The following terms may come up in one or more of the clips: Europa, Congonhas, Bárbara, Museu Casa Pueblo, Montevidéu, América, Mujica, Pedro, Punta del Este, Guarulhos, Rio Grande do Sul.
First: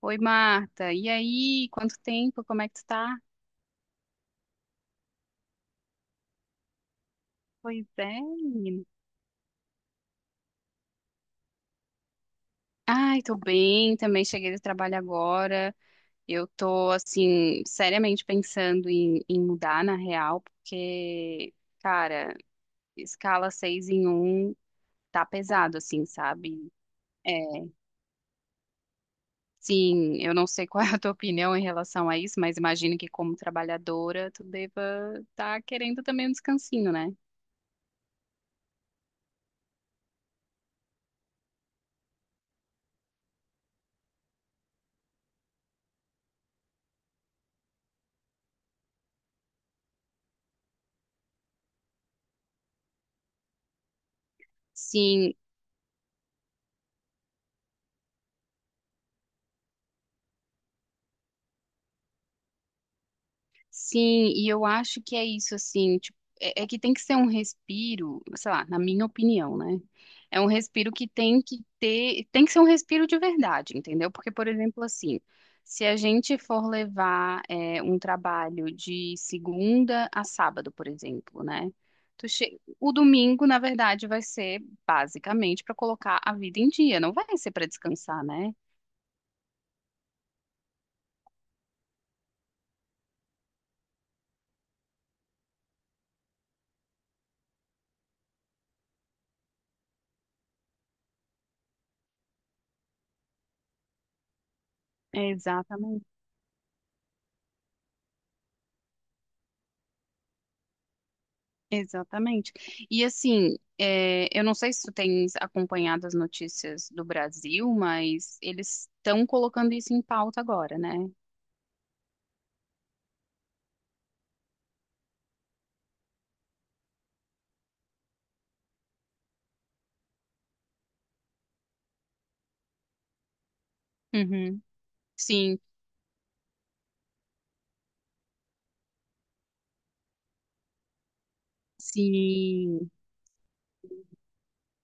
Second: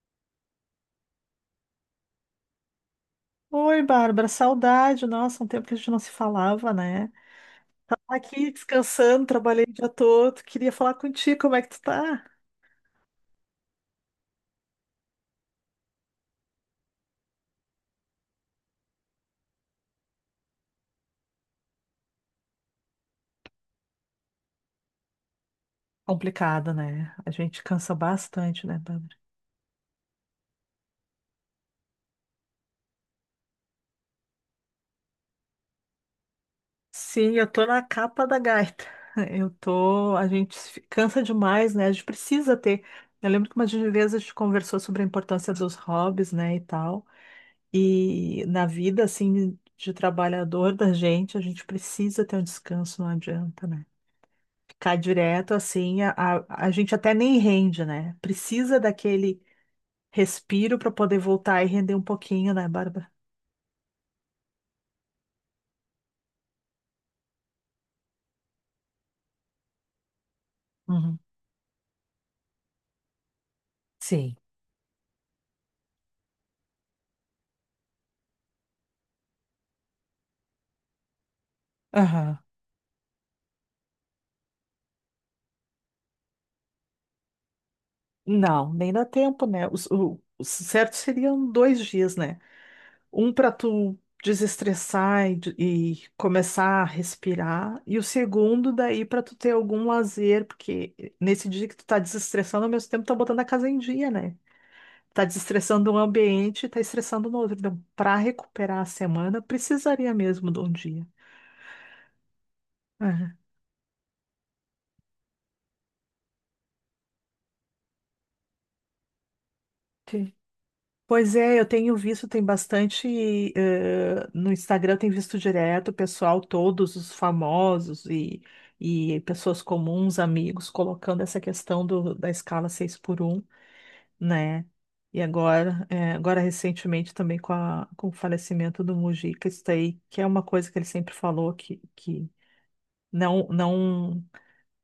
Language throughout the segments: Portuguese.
Oi, Marta. E aí, quanto tempo? Como é que tu tá? Oi, Bárbara, saudade. Nossa, um tempo que a gente não se falava, né? Pois é, Aqui menina. descansando, trabalhei o dia todo. Queria falar contigo, como é que tu tá? Ai, tô bem, também cheguei do trabalho agora. Eu tô, assim, seriamente pensando em mudar na real, porque, cara, escala 6 em um tá pesado, assim, sabe? Complicado, né? A É, gente cansa bastante, né, Bárbara? sim, eu não sei qual é a tua opinião em relação a isso, mas imagino que como trabalhadora tu deva estar querendo também um descansinho, né? Sim, eu tô na capa da gaita. Eu tô. A gente se cansa demais, né? A gente precisa ter. Eu lembro que uma vez a gente conversou sobre a importância dos hobbies, né, e tal. E na vida, assim, de trabalhador da gente, a gente precisa ter um descanso, não adianta, né? Cai Sim, direto assim, a gente até nem rende, né? Precisa daquele respiro para poder voltar e render um pouquinho, né, Bárbara? sim, e eu acho que é isso, assim, tipo, é que tem que ser um respiro, sei lá, na minha opinião, né? É um respiro que Uhum. tem que ter, tem que ser um respiro de verdade, entendeu? Porque, Sim. por exemplo, assim, se a gente for levar um trabalho de segunda a sábado, por exemplo, né? Tu Aham. che... O domingo, na verdade, vai ser basicamente para colocar a vida em dia, não vai ser para descansar, né? Não, nem dá tempo, né? O certo seriam dois dias, né? Um para tu desestressar e, e começar a respirar, e o segundo daí para tu ter algum lazer, porque nesse dia que tu tá desestressando, ao mesmo tempo tá botando a casa em dia, né? Tá desestressando um Exatamente. ambiente, tá estressando no outro. Então, para recuperar a semana, precisaria mesmo de um dia. Exatamente. E Aham, assim, é, eu não sei se tu tens acompanhado as notícias do Brasil, mas eles estão colocando isso em ok. pauta agora, né? Pois é, eu tenho visto, tem bastante, no Instagram, eu tenho visto direto o pessoal, todos os famosos e, pessoas comuns, amigos, colocando essa questão da escala 6 por um, Uhum. né? E Sim, agora, agora recentemente também com o falecimento do Mujica, isso daí, que é uma coisa que ele sempre falou que sim. não, não.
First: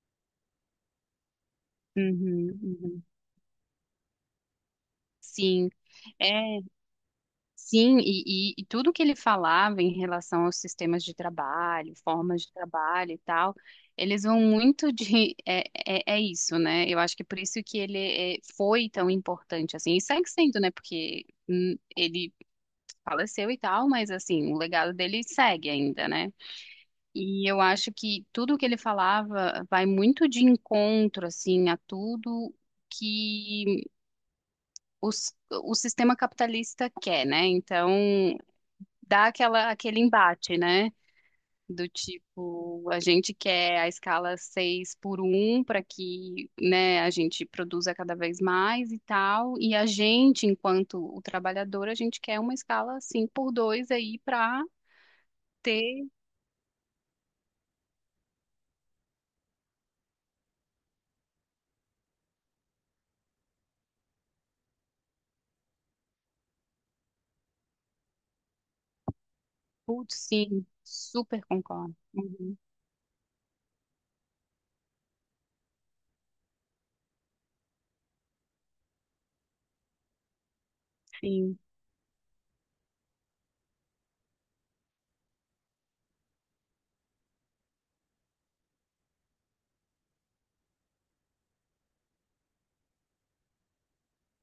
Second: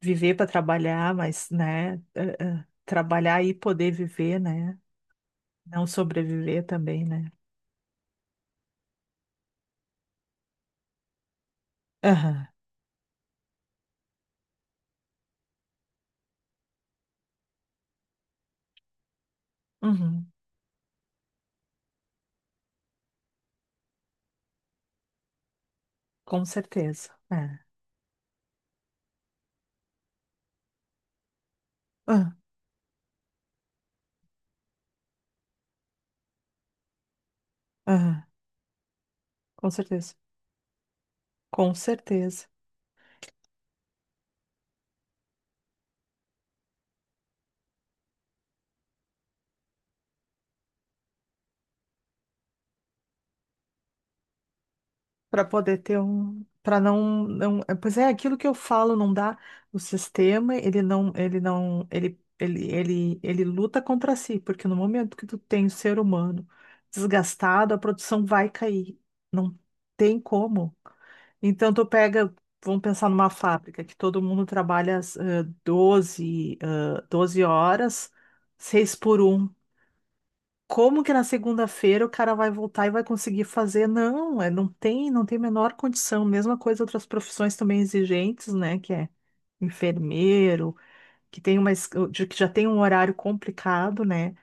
viver para trabalhar, mas, né, Uhum, uhum. trabalhar e poder viver, né? Sim, Não é, sobreviver também, né? sim, e tudo que ele falava em relação aos sistemas de trabalho, formas Aham, de trabalho e tal, eles vão muito de, é isso, né? Eu acho que por isso que ele foi tão importante, assim, e uhum, segue sendo, né? Porque ele faleceu e tal, mas assim, o legado dele segue ainda, né? com certeza. E É. eu acho que tudo o que ele falava vai muito de encontro, assim, a Ah, tudo que o sistema capitalista quer, né? Então, aham, dá com aquele certeza. embate, né? Com Do certeza. tipo, a gente quer a escala 6 por um para que, né, a gente produza cada vez mais e tal, e a gente, enquanto o trabalhador, a gente quer uma escala 5 por 2 aí para Para poder ter um, para não, não, é, pois é, aquilo que eu falo não dá. O sistema, ele não, ele não, ele luta contra si, porque no momento que tu tem o ser humano desgastado, a produção vai cair. Não Putz, tem sim, como. super Então tu concordo. pega, Uhum, vamos pensar numa fábrica que todo mundo trabalha 12 horas, 6 por um, como que na sim. segunda-feira o cara vai voltar e vai conseguir fazer? Não, é, não tem a menor condição. Mesma coisa outras profissões também exigentes, né? Que é enfermeiro, que tem uma, que já tem um horário complicado, né?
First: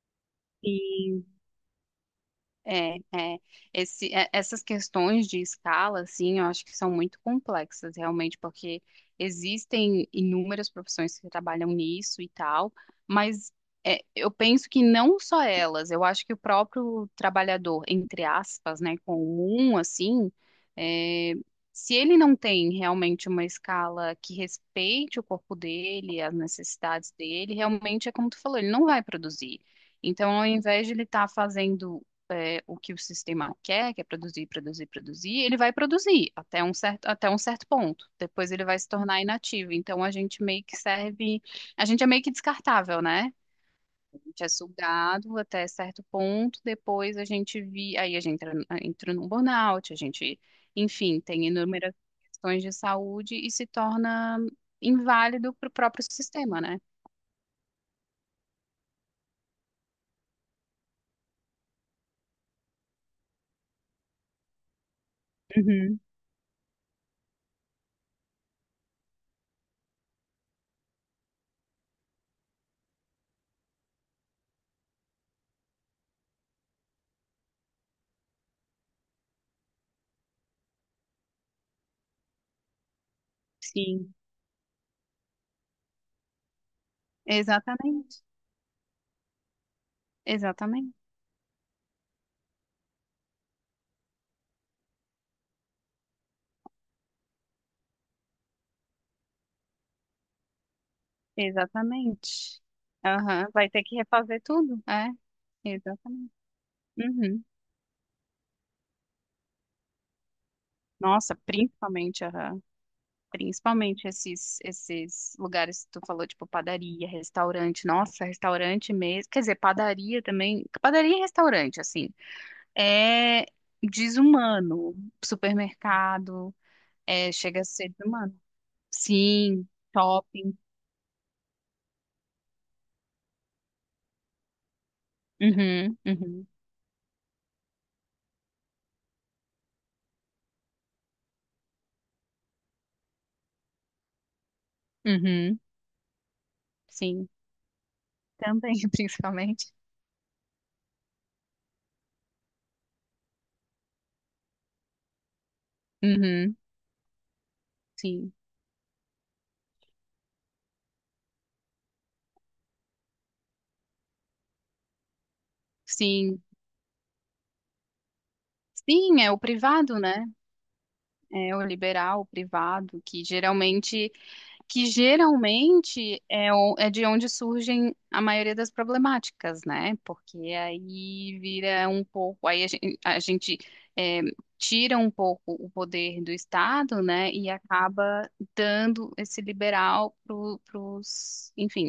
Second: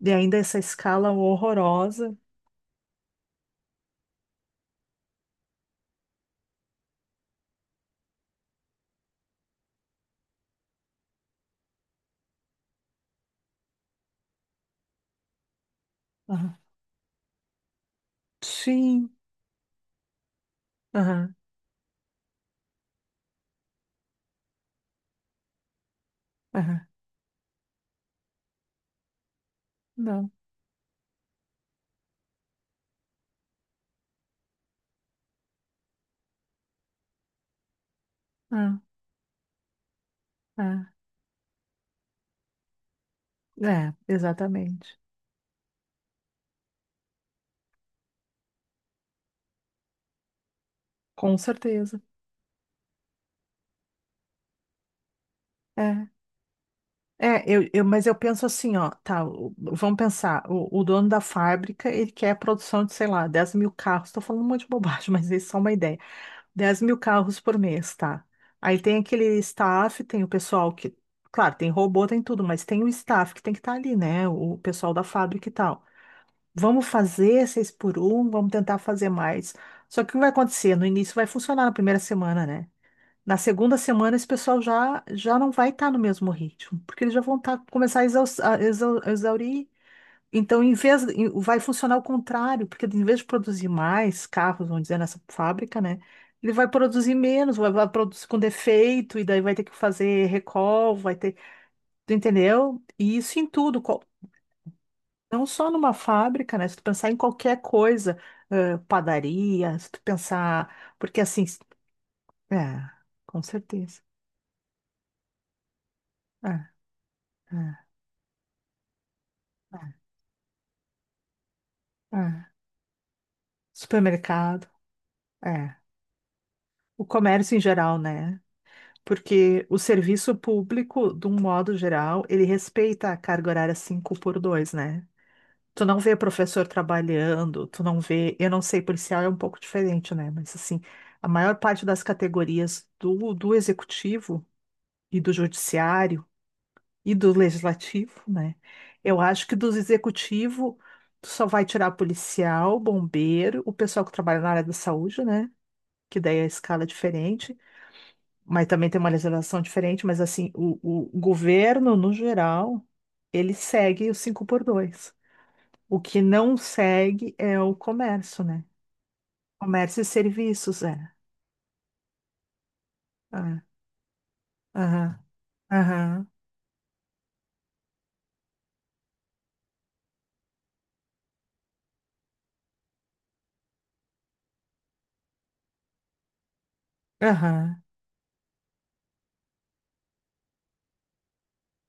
E ainda essa escala E horrorosa. É, é, esse, essas questões de escala, assim, eu acho que são muito complexas, realmente, porque existem inúmeras profissões que trabalham nisso e tal, mas é, eu penso que não só elas, eu acho que o Aham. próprio trabalhador, entre aspas, né, Sim, comum, assim, é, aham, se ele não tem realmente uma escala que respeite o corpo dele, as aham. necessidades dele, realmente é como tu falou, ele não vai produzir. Não, Então, ao invés de ele estar fazendo é, o que o sistema quer, que é produzir, produzir, produzir, ele vai produzir até um certo ponto. Depois ele ah, vai se tornar inativo. Então a gente meio que ah. serve, a gente é meio que descartável, né? É, A gente é exatamente. sugado até certo ponto, depois aí a gente entra, entra num burnout, a gente, enfim, Com tem inúmeras certeza. questões de saúde e se torna inválido para o próprio É. sistema, né? É, mas eu penso assim, ó, tá, o- vamos pensar, o dono da fábrica, ele quer a produção de, sei lá, 10.000 carros, tô falando um monte de bobagem, mas isso é só uma ideia. Uhum, 10.000 carros por mês, tá? Aí tem aquele staff, tem o pessoal que, claro, tem robô, tem tudo, mas tem o staff que tem que estar ali, né, o pessoal da fábrica e tal. Vamos fazer seis por um, vamos tentar fazer mais. Só que o que vai acontecer? No início vai funcionar na primeira semana, né? Na segunda sim. semana, esse pessoal já, já não vai estar no mesmo ritmo, porque eles já vão tá, começar a Exatamente, a exaurir. Então, exatamente. Vai funcionar o contrário, porque em vez de produzir mais carros, vamos dizer, nessa fábrica, né? Ele vai produzir menos, vai produzir com defeito, e daí vai ter que fazer recall, vai ter. Tu Exatamente. entendeu? E isso em Aham, vai tudo, ter que refazer tudo, é. não só numa Exatamente. fábrica, né? Se tu pensar em Uhum. qualquer coisa, padaria, se tu pensar. Porque Nossa, assim. principalmente, aham. É, com certeza. Principalmente esses lugares que tu falou, tipo É, padaria, restaurante. Nossa, restaurante mesmo. Quer dizer, é. padaria também. Padaria e restaurante, assim. É, É supermercado, desumano. é. Supermercado, O é, comércio em chega a ser geral, desumano. né? Porque Sim, o serviço shopping. público, de um modo geral, ele respeita a carga horária 5 por 2, né? Tu Uhum, não vê uhum, professor trabalhando, tu não vê, eu não sei, policial é um pouco diferente, né? Mas assim, a maior parte das categorias do executivo e do uhum. judiciário e Sim, do legislativo, né? também, Eu acho que do principalmente. executivo tu só vai tirar policial, bombeiro, o pessoal que trabalha na área da saúde, né? Que daí é a Uhum, escala é diferente, sim. mas também tem uma legislação diferente, mas assim, o governo, no geral, ele segue o 5 por 2. O que Sim, não segue é o comércio, né? sim, é o privado, Comércio e né? serviços, é. É o liberal, o privado, Ah, que aham, geralmente aham, é, é de onde surgem a maioria das problemáticas, né? Porque aí vira um pouco, aí a gente, é, tira um pouco o poder do Estado, né? E aham. acaba dando esse liberal para os, enfim,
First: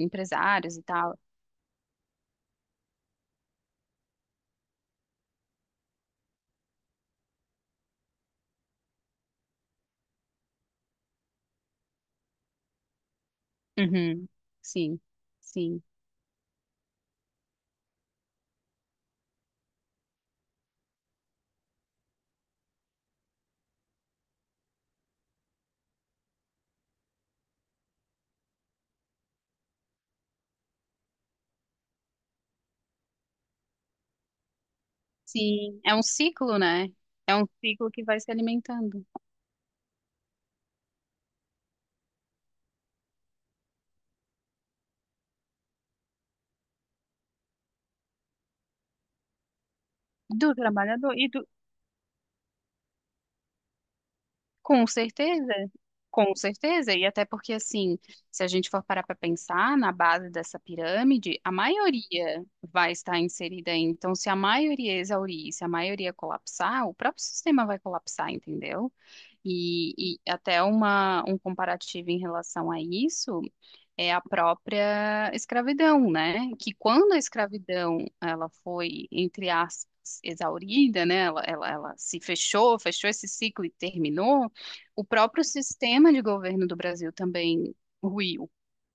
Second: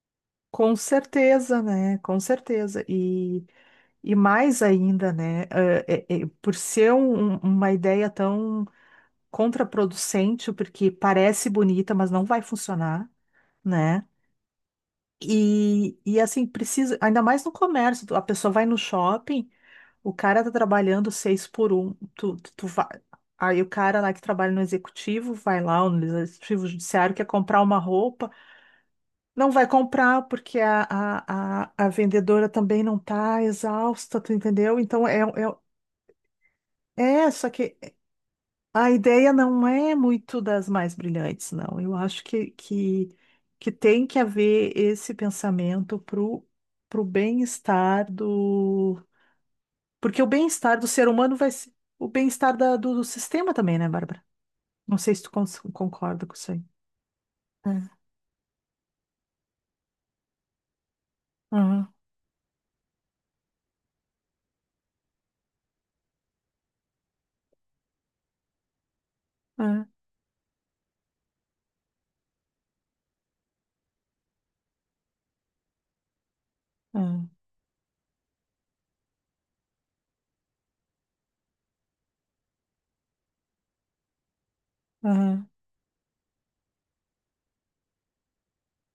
Com empresários e tal. certeza, né? Com certeza. E mais ainda, né? Por ser um, uma ideia tão contraproducente, porque parece bonita, mas não vai funcionar, né? Uhum, sim, sim. E assim, precisa, ainda mais no comércio, tu- a pessoa vai no shopping, o cara tá trabalhando seis por um, tu vai, aí o cara lá que trabalha no executivo vai lá, ou no executivo judiciário, quer comprar uma roupa, não vai comprar porque a vendedora também não tá exausta, tu entendeu? Então é, Sim, é um ciclo, né? É um só que ciclo que vai se a alimentando ideia não é muito das mais brilhantes, não. Eu acho que tem que haver esse pensamento para o bem-estar do. Porque o do bem-estar do ser trabalhador e humano do, vai ser o bem-estar da- do, do sistema também, né, Bárbara? com Não sei se tu certeza, concorda com com isso aí. certeza. E até porque assim, É. se a gente for parar para pensar na base dessa pirâmide, a Aham, maioria vai estar inserida aí. Então, se a maioria exaurir, se a maioria colapsar, o próprio sistema vai colapsar, entendeu? aham, E até um comparativo em relação a isso. É a própria escravidão, né? Que quando a aham, escravidão ela foi, entre aspas, exaurida, né? Ela se fechou, fechou esse ciclo e terminou, o próprio aham. sistema de governo do Brasil também ruiu,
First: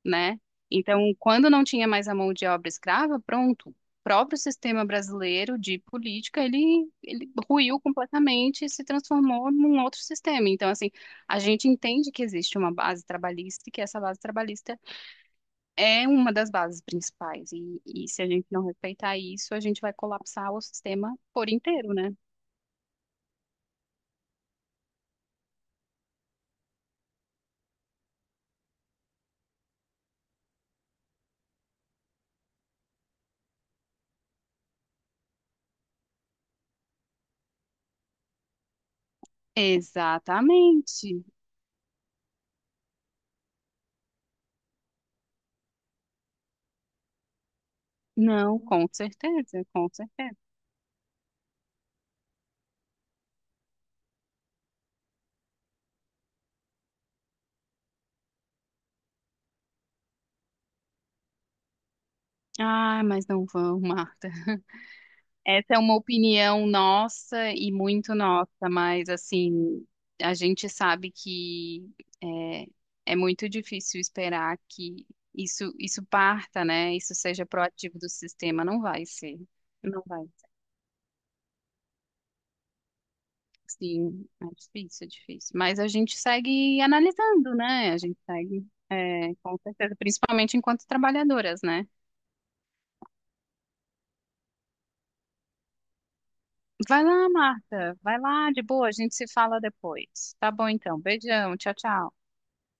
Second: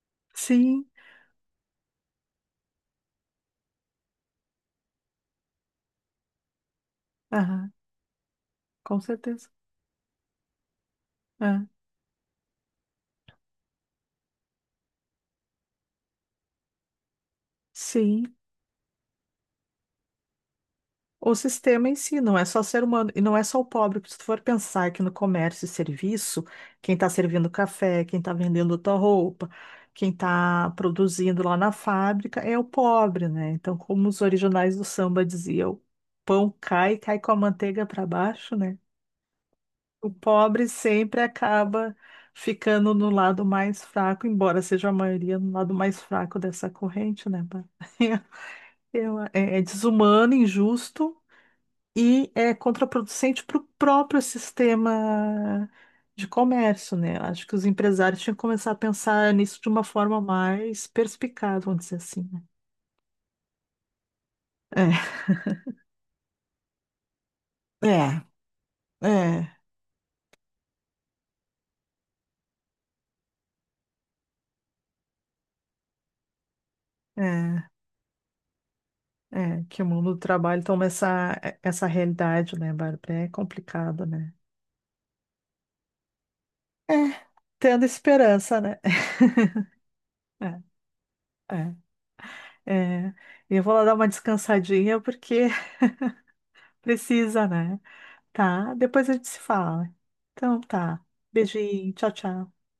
né? Sim, Então, quando não tinha mais a mão de obra escrava, pronto. O próprio sistema brasileiro de política, ele aham, ruiu completamente e se com certeza. transformou num outro sistema. Então, assim, a É, gente entende que existe uma base trabalhista e que essa base trabalhista é uma das bases principais. E se a sim. gente não respeitar isso, a gente vai colapsar o sistema O por sistema inteiro, em né? si não é só ser humano, e não é só o pobre, porque se tu for pensar que no comércio e serviço, quem está servindo café, quem está vendendo tua roupa, quem está produzindo lá na fábrica é o pobre, né? Então, como os originais do samba diziam, o pão cai, cai com a manteiga para baixo, né? O pobre sempre Exatamente. acaba ficando no lado mais fraco, embora seja a maioria no lado mais fraco dessa corrente, né, Bárbara? Não, com É certeza, com desumano, certeza. injusto e é contraproducente para o próprio sistema de comércio, né? Eu acho que os empresários tinham que começar a pensar nisso de uma forma mais perspicaz, vamos dizer assim, né? Ah, mas não vão, Marta. Essa é uma opinião nossa e É, muito é, nossa, mas assim, a gente sabe que é, é muito difícil esperar que isso parta, né? Isso é, seja é, proativo do sistema. Não vai ser. é, que o Não mundo do vai. trabalho toma essa, essa realidade, né, Bárbara? É complicado, Sim, né? é difícil, é difícil. Mas a gente segue É, analisando, tendo né? A gente esperança, segue, né? é, com certeza, principalmente É, enquanto trabalhadoras, né? é, é. E eu vou lá dar uma descansadinha porque Vai lá, precisa, né? Marta, vai lá, de Tá, boa, a depois a gente se gente se fala fala. depois. Tá Então bom, tá. então. Beijão, tchau, Beijinho, tchau, tchau. tchau.